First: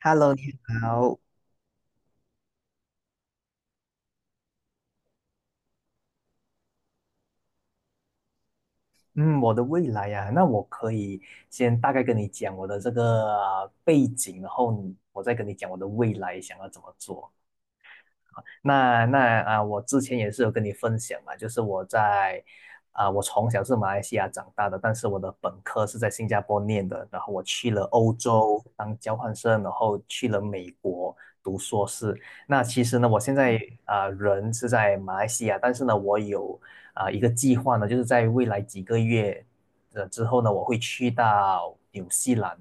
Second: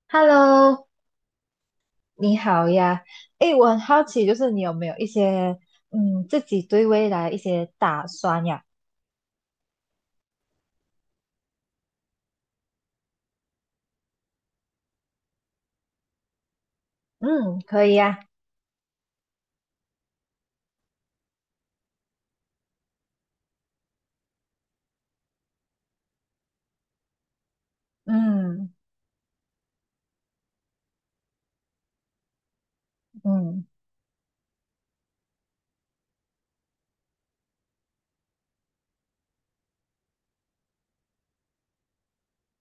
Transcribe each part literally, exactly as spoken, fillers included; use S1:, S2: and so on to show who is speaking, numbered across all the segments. S1: Hello，你
S2: Hello，
S1: 好。
S2: 你好呀。诶，我很好奇，就是你有没有一些嗯自己对未来一些打算呀？
S1: 嗯，我的未来呀、那我可以先大概跟你讲我的这个呃背景，然后你我再跟你讲我的未来想要怎么做。
S2: 嗯，可以呀。
S1: 那那啊，我之前也是有跟你分享嘛，就是我在啊，我从小是马来西亚长大的，但是我的本科是在新加坡念的，然后我去了欧洲
S2: 嗯
S1: 当交换生，然后去了美国读硕士。那其实呢，我现在
S2: 嗯，
S1: 啊，人是在马来西亚，但是呢，我有啊一个计划呢，就是在未来几个月的之后呢，我会去到纽西兰。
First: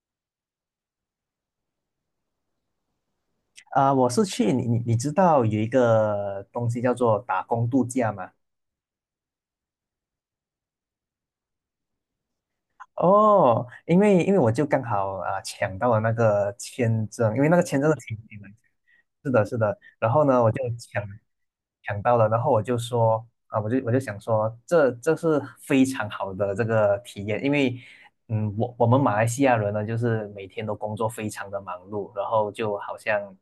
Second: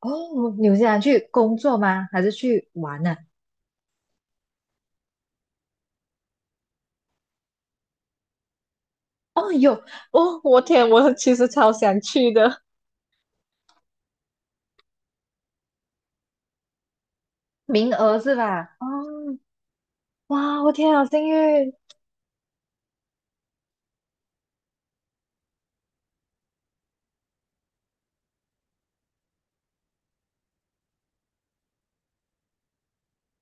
S2: 哦，纽西想去工作吗？还是去玩呢、
S1: 啊，我是去你你你知道有一个东西叫做打工度假吗？
S2: 哦，有哦，我天，我其实超想去的，
S1: 哦，因为因为我就刚好啊、呃抢到了那个签证，因为那个签证
S2: 名
S1: 是挺
S2: 额是
S1: 挺难抢。
S2: 吧？
S1: 是
S2: 哦，
S1: 的，是的。然后呢，我就
S2: 哇，我天啊，
S1: 抢
S2: 好幸运。
S1: 抢到了，然后我就说啊，我就我就想说，这这是非常好的这个体验，因为嗯，我我们马来西亚人呢，就是每天都工作非常的忙碌，然后就好像，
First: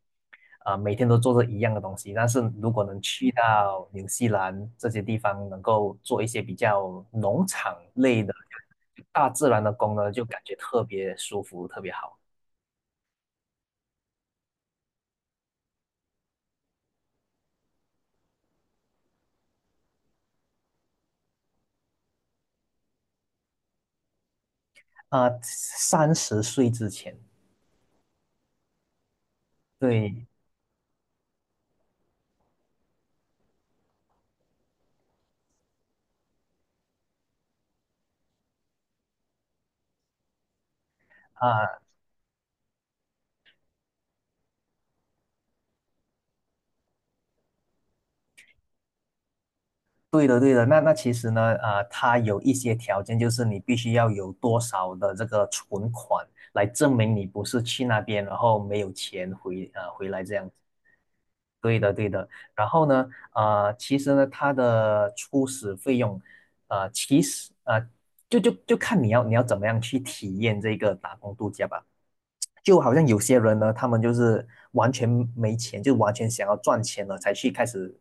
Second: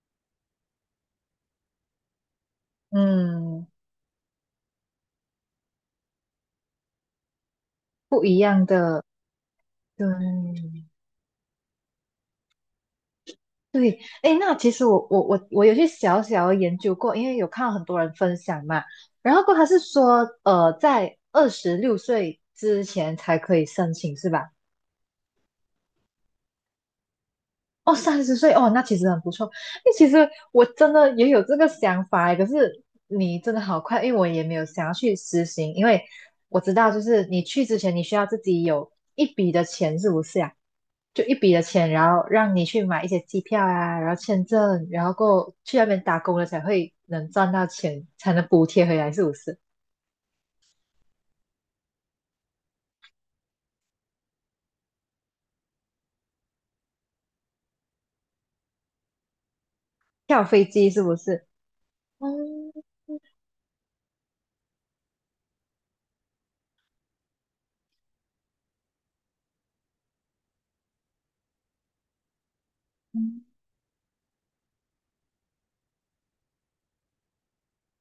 S1: 呃，每天都做着一样的东西。但是如果能去
S2: 嗯，
S1: 到纽西兰这些地方，能够做一些比较农场类的、大自然的工呢，就感觉
S2: 对，
S1: 特别舒服，特别好。
S2: 对，哎，那其实我我我我有去小小研究过，因为有看到很多人分享嘛，然后过他是说，呃，在二十六岁之前才可以申请，是吧？
S1: 啊、三十岁之前。
S2: 哦，三十岁，哦，那其实很不错。哎，其
S1: 对，
S2: 实我真的也有这个想法诶，可是你真的好快，因为我也没有想要去实行，因为我知道就是你去之前你需要自己有一笔的钱，是不是呀？就一笔的
S1: 啊。
S2: 钱，然后让你去买一些机票啊，然后签证，然后过去那边打工了才会能赚到钱，才能补贴回来，是不是？
S1: 对的，对的。那那其实呢，呃，它有一些条件，就是你必须要有多少的这个存款来证明你不是去那边，然后没有钱回啊回来这
S2: 跳
S1: 样子。
S2: 飞机是不是？
S1: 对的，对的。然
S2: 嗯
S1: 后呢，呃，其实呢，它的初始费用，呃，其实呃，就就就看你要你要怎么样去体验这个打工度假吧。就好像有些
S2: 嗯
S1: 人呢，他们就是完全没钱，就完全想要赚钱了才去开始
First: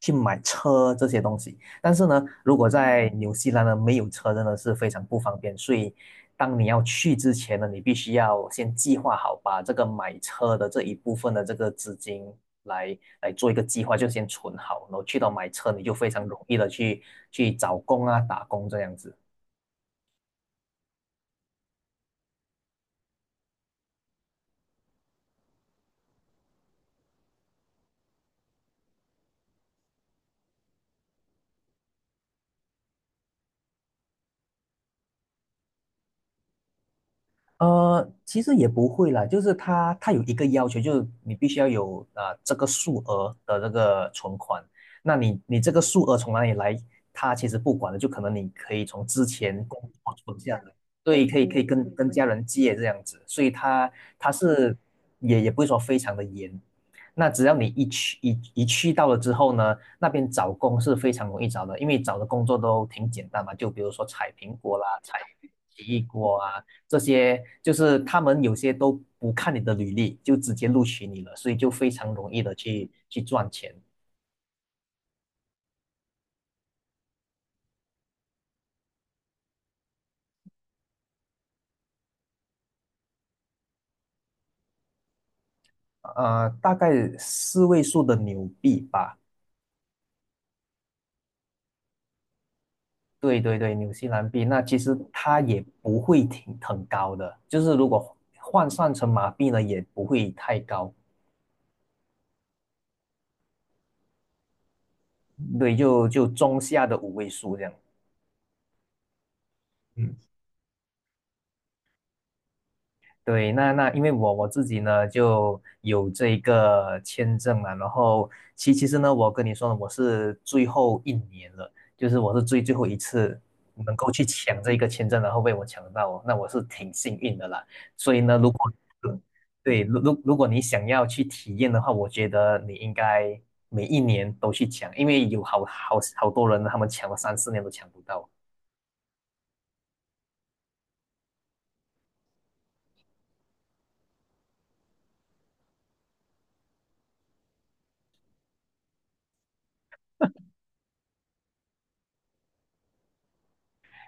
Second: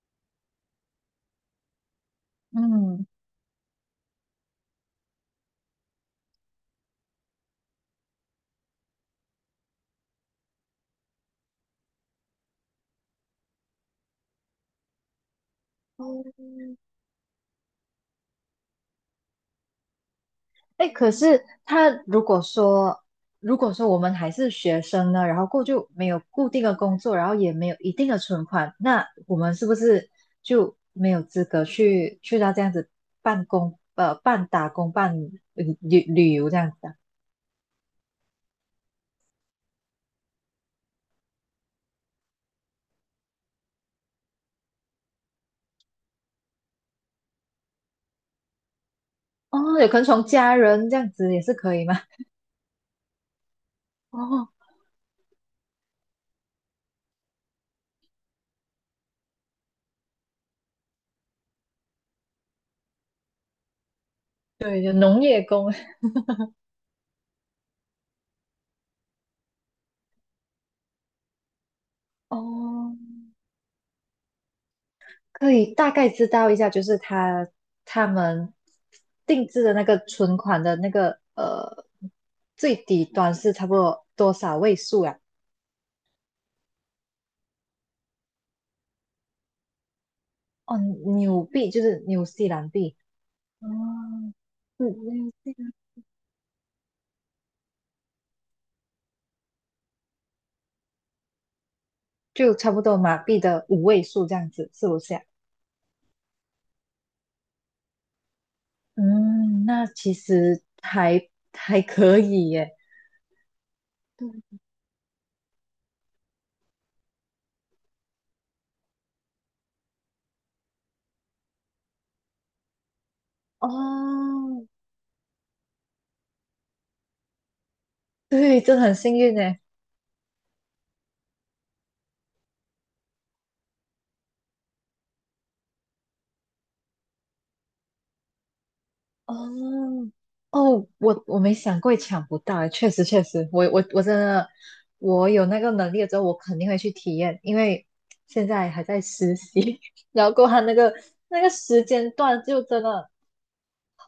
S1: 去买车这些东西。但是呢，如果
S2: 嗯，
S1: 在纽西兰呢没有车，真的是非常不方便。所以，当你要去之前呢，你必须要先计划好，把这个买车的这一部分的这个资金来来做一个计划，就先存好，然后去到买车，你就非常容易的去去找工啊、打工这样子。
S2: 哎，可是他如果说，如果说我们还是学生呢，然后过就没有固定的工作，然后也没有一定的存款，那我们是不是就没有资格去去到这样子半工呃半打工半旅旅旅游这样子啊？
S1: 呃，其实也不会啦，就是他他有一个要求，就是你必须要有啊、呃、这个数额的这个存款。那你你这个数额从哪里来，他其实不管的，就可能你可以从之前工
S2: 哦，有可能
S1: 作
S2: 从
S1: 存
S2: 家
S1: 下来，
S2: 人这样
S1: 对，
S2: 子
S1: 可
S2: 也
S1: 以
S2: 是
S1: 可以
S2: 可以
S1: 跟
S2: 吗？
S1: 跟家人借这样子，所以他 他
S2: 哦，
S1: 是也也不会说非常的严。那只要你一去一一去到了之后呢，那边找工是非常容易找的，因为找的工作都挺简单嘛，就比如说采苹果
S2: 对，
S1: 啦，
S2: 有
S1: 采
S2: 农业工，
S1: 奇异果啊。这些就是他们有些都不看你的履历，就直接录取你了，所以就非常容易的去
S2: 哦，
S1: 去赚钱。
S2: 可以大概知道一下，就是他他们定制的那个存款的那个呃最底端是差不多多少位数啊？
S1: 呃，大概四位数的纽币吧。
S2: 哦，纽币就是纽西兰币，
S1: 对对
S2: 哦，
S1: 对，纽西兰币，那其
S2: 嗯，
S1: 实
S2: 纽
S1: 它
S2: 西
S1: 也
S2: 兰
S1: 不会挺很高的，就是如果换算成马币呢，也不会太高。
S2: 就差不多马币的五位数这样子，是不是啊？
S1: 对，就就中下的五位数这样。
S2: 嗯，那其实还还可以耶。
S1: 对，那那因为
S2: 对，
S1: 我我自己呢就有这一个签证嘛，然后其其实呢，我跟你说呢，我是最后一年了，就是我是最最后一次能够去抢
S2: 哦，
S1: 这一个签证，然后被我抢到哦，那我是挺幸运的啦。所以呢，如
S2: 对，
S1: 果
S2: 真的很幸运诶。
S1: 对，如如如果你想要去体验的话，我觉得你应该每一年都去抢，因为有好好好多人呢他们抢了三四年都抢不到。
S2: 哦，哦，我我没想过抢不到诶，确实确实，我我我真的，我有那个能力了之后，我肯定会去体验，因为现在还在实习，然后过后他那个那个时间段就真的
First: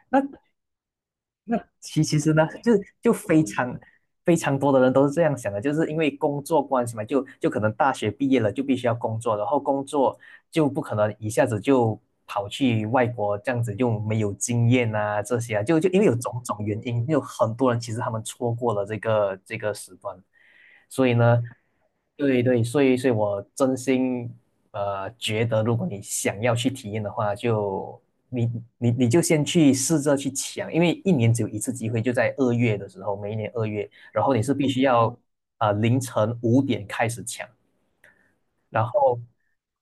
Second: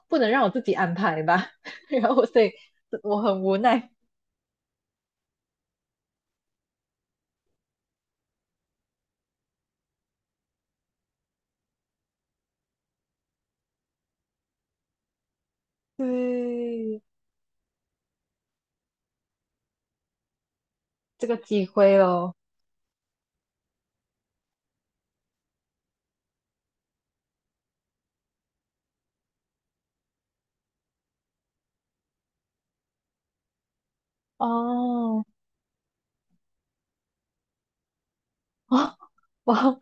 S2: 不能让
S1: 那
S2: 我自己安排吧，
S1: 那 其
S2: 然后
S1: 其
S2: 我
S1: 实
S2: 所
S1: 呢，
S2: 以
S1: 就是就
S2: 我
S1: 非
S2: 很无
S1: 常
S2: 奈，
S1: 非常多的人都是这样想的，就是因为工作关系嘛，就就可能大学毕业了就必须要工作，然后工作就不可能一下子就跑去外国这样子，又没有经验啊这些啊，就就因为有种种原
S2: 对
S1: 因，有很多人其实他们错过了这个这个时段。所以
S2: 这个
S1: 呢，
S2: 机会咯，
S1: 对对，所以所以我真心呃觉得，如果你想要去体验的话，就你你你就先去试着去抢，因为一年只有一次机会，就在二月的时候，每一年二月，然后你是必须要
S2: 哦，
S1: 啊呃凌晨五点开始抢。
S2: 哦，哇，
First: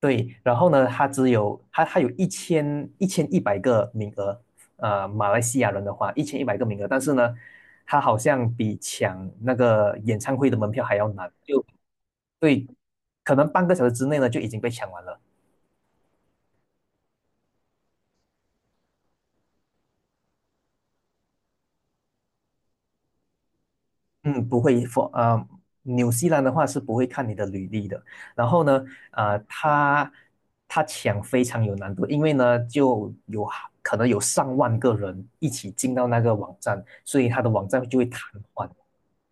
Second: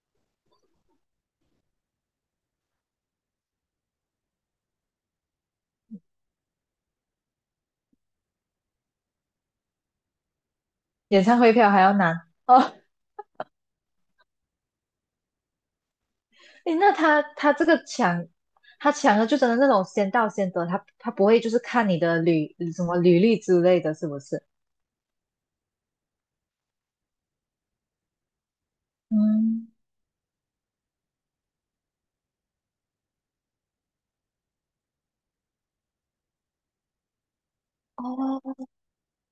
S1: 对，然后呢，它只有它它有一千一千一百个名额，呃，马来西亚人的话，一千一百个名额，但是呢，它好像比抢那个演唱会的门票还要
S2: 演
S1: 难，
S2: 唱会
S1: 就
S2: 票还要拿
S1: 对，
S2: 哦，
S1: 可能半个小时之内呢就已经被抢完了。
S2: 诶，那他他这个抢，他抢的就真的那种先到先得，他他不会就是看你的履什么履历之类的，是不是？
S1: 嗯，不会，for 呃，纽西兰的话是不会看你的履历的。然后呢，呃，
S2: 嗯，
S1: 他他抢非常有难度，因为呢就有可能有上万个人一起进到那个网站，所以他的网站就会瘫
S2: 哦，
S1: 痪，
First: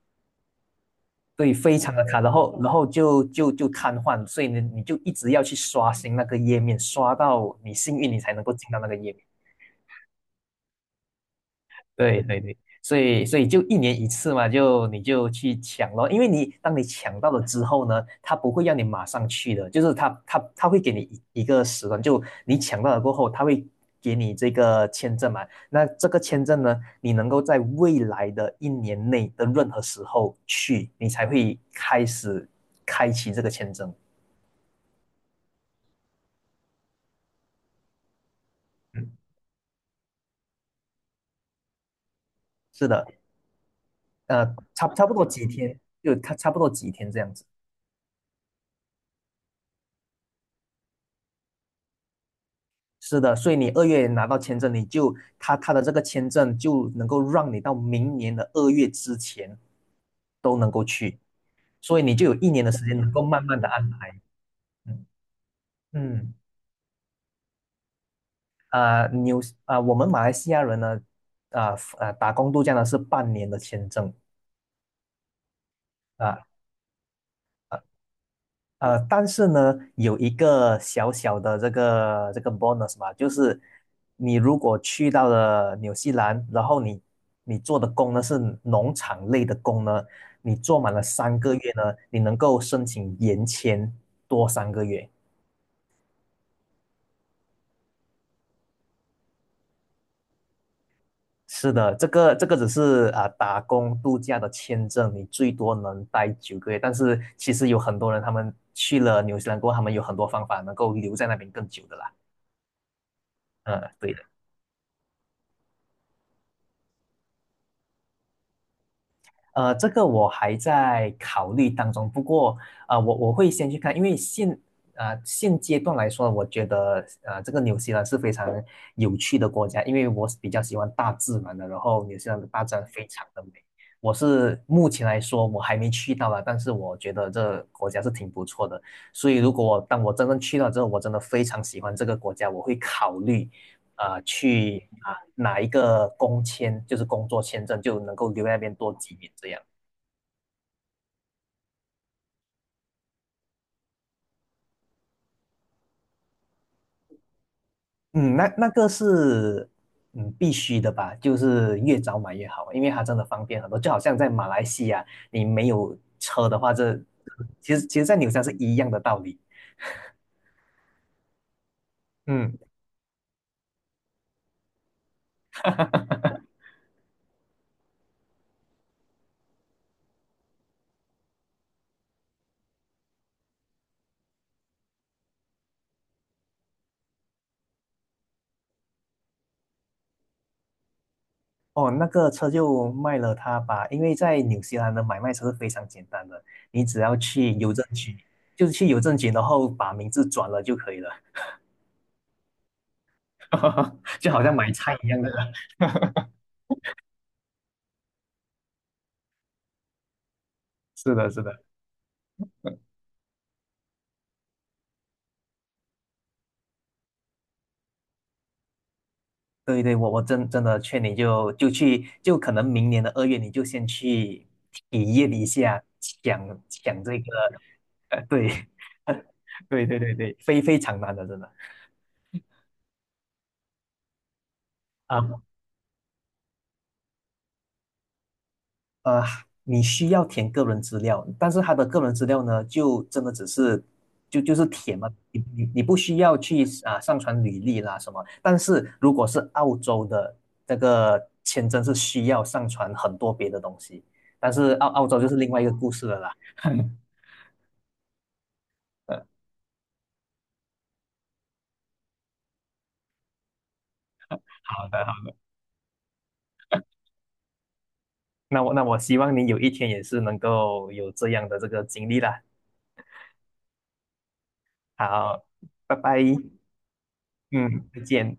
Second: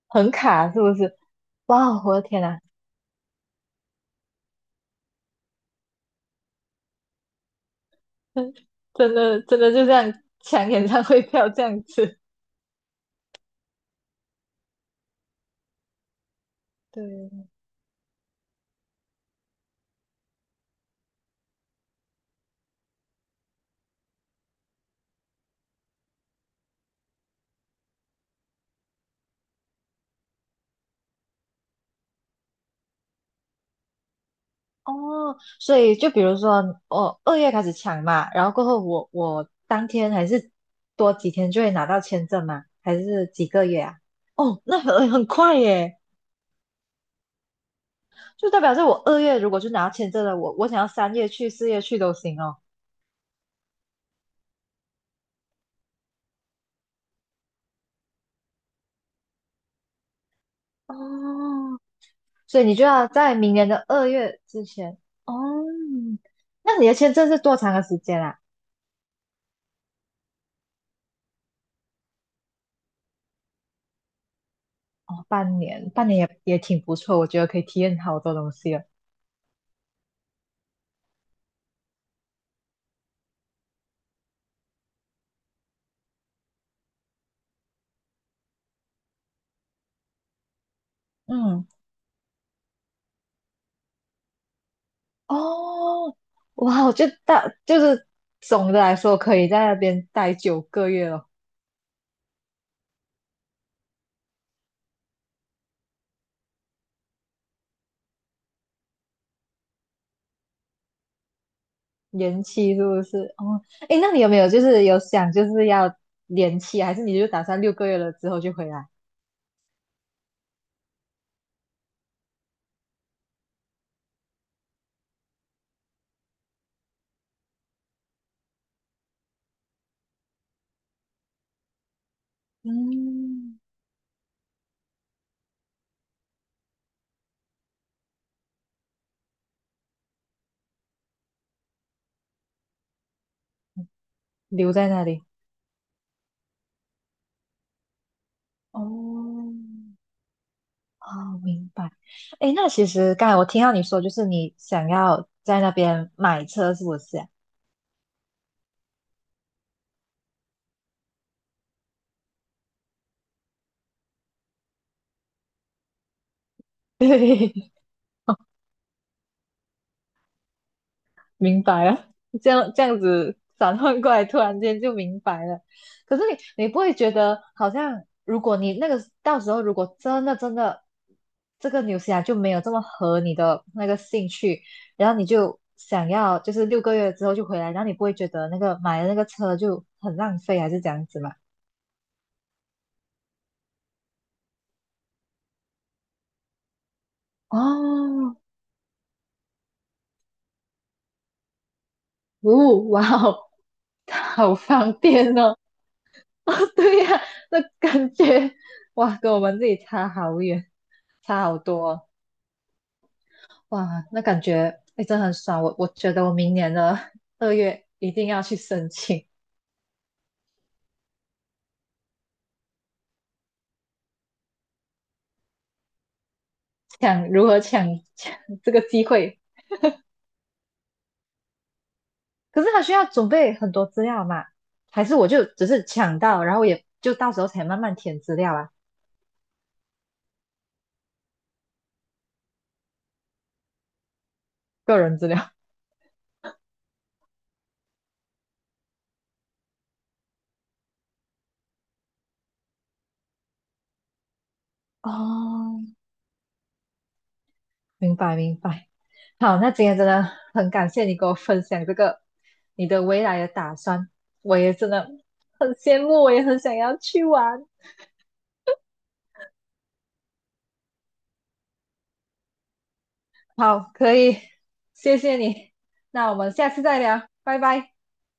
S2: 很卡是不是？
S1: 对，非常
S2: 哇，
S1: 的
S2: 我
S1: 卡。
S2: 的
S1: 然
S2: 天
S1: 后
S2: 呐，
S1: 然后就就就瘫痪，所以呢你就一直要去刷新那个页面，刷到你幸运你才能够进到那 个页
S2: 真
S1: 面。
S2: 的真的就这样抢演唱会票这样子。
S1: 对对对，所以所以就一年一次嘛，就你就去抢咯，因为你当你
S2: 对，
S1: 抢到了之后呢，他不会让你马上去的，就是他他他会给你一一个时段，就你抢到了过后，他会给你这个签证嘛，那这个签证呢，你能够在未来的一年内的任何时候去，你才会开始开启这个签证。
S2: 哦，所以就比如说我二月开始抢嘛，然后过后我
S1: 嗯，
S2: 我当天还是多几天就会拿到签证嘛，
S1: 是
S2: 还
S1: 的，
S2: 是几个月啊？
S1: 呃，
S2: 哦，那
S1: 差差
S2: 很
S1: 不多
S2: 很
S1: 几
S2: 快
S1: 天，
S2: 耶。
S1: 就差差不多几天这样子。
S2: 就代表是我二月如果就拿签证了，我我想要三月去、四月去都行哦。
S1: 是的，所以你二月拿到签证，你就他他的这个签证就能够让你到明年的二月之前都能够去，
S2: 哦，
S1: 所以你就有一
S2: 所
S1: 年
S2: 以
S1: 的
S2: 你就
S1: 时间
S2: 要
S1: 能够
S2: 在
S1: 慢
S2: 明
S1: 慢的
S2: 年的
S1: 安
S2: 二
S1: 排。
S2: 月之前
S1: 嗯。
S2: 哦。
S1: 嗯
S2: 那你的签证是多长的时间啊？
S1: 啊、纽啊、我们马来西亚人呢，啊、呃啊、打工度假呢是半年的签证。
S2: 哦，半年，半年
S1: 啊、
S2: 也
S1: 呃
S2: 也挺不错，我觉得可以体验好多东西了。
S1: 呃，但是呢，有一个小小的这个这个 bonus 嘛，就是你如果去到了纽西兰，然后你你做的工呢是农场类的工呢，你做满了三个
S2: 嗯，
S1: 月呢，你能够申请延签多三个月。
S2: 哦，哇，我就大就是总的来说可以在那边待九个月了，
S1: 是的，这个这个只是啊、打工度假的签证，你最多能待九个月，但是其实有很多人他们去了纽西兰过后，他们有很多方法能够留在那边更久的啦。
S2: 延期是不是？哦，
S1: 嗯，
S2: 诶，
S1: 对。
S2: 那你
S1: 的。
S2: 有没有就是有想就是要延期，还是你就打算六个月了之后就回来？
S1: 呃，这个我还在考虑当中。不过，呃，我我会先去看，因为现啊、现阶段来说，我觉得呃这个纽西兰是非常有趣的国家，因为我是比较喜欢大自然的，然后纽西兰的大自然非常的美。
S2: 嗯，
S1: 我是目前来说我还没去到啦，但是我觉得这国家是挺不错的。所以如果我当我真正去到之后，我真的非常喜欢这个国家，我会考虑啊、呃
S2: 留
S1: 去
S2: 在那
S1: 啊
S2: 里。
S1: 拿一个工签，就是工作签证，就能够留在那边多几年这
S2: 哦，
S1: 样。
S2: 哦，明白。诶，那其实刚才我听到你说，就是你想要在那边买车，是不是啊？
S1: 嗯，那那个是嗯必须的吧，就是越早买越好，因为它真的方便很多。就好像在马来西亚，你没有车的话，这
S2: 对，
S1: 其实其实，在纽西兰是一样的道理。
S2: 明白了，这
S1: 嗯，
S2: 样这样子转换过来，突然间就明白了。可是 你你不会觉得好像，如果你那个到时候如果真的真的这个纽西兰就没有这么合你的那个兴趣，然后你就想要就是六个月之后就回来，然后你不会觉得那个买的那个车就很浪费，还是这样子嘛？
S1: 哦，那个车就卖了它吧，因为在纽西兰的买卖车是非常简单的，你只要去邮政局，
S2: 哦，
S1: 就是去邮政局，然后把名字转了就可以了，
S2: 哦，哇哦，
S1: 就好像
S2: 好
S1: 买
S2: 方
S1: 菜一样的。
S2: 便哦。哦，对呀、那感觉哇，跟我们这里差好远，
S1: 是的，是
S2: 差好
S1: 的。
S2: 多哦哇，那感觉哎，真的很爽。我我觉得我明年的二月一定要去申请，
S1: 对对，我我真真的劝你就就去，就可能明年的二月你就先去体验一下抢抢这个，
S2: 抢如何抢 抢
S1: 对，
S2: 这个机会。
S1: 对对对对，非非常难的，真的
S2: 可是他需要准备很多资料嘛？还是我
S1: 啊。
S2: 就只是抢到，然后也就到时候才慢慢填资料啊，
S1: 呃，你需要填个人资料，但是他的个人资料呢，就真的只是就就是填
S2: 个
S1: 嘛，
S2: 人资
S1: 你
S2: 料。
S1: 你你不需要去啊上传履历啦什么。但是如果是澳洲的这个签证是需要上传很多别的东西，但是澳澳洲就是另外一个
S2: 哦，
S1: 故事了啦。
S2: 明白明白。
S1: 呃，
S2: 好，那今天真的很感谢你给我分享这个你的未来的打算，我也
S1: 好
S2: 真的
S1: 的，好，
S2: 很羡慕，我也很想要去玩。
S1: 那我那我希望你有一天也是能够有这样的这个经历啦。
S2: 好，可以，谢谢
S1: 好，
S2: 你，
S1: 拜拜，
S2: 那我们下次再聊，拜
S1: 嗯，
S2: 拜。
S1: 再见。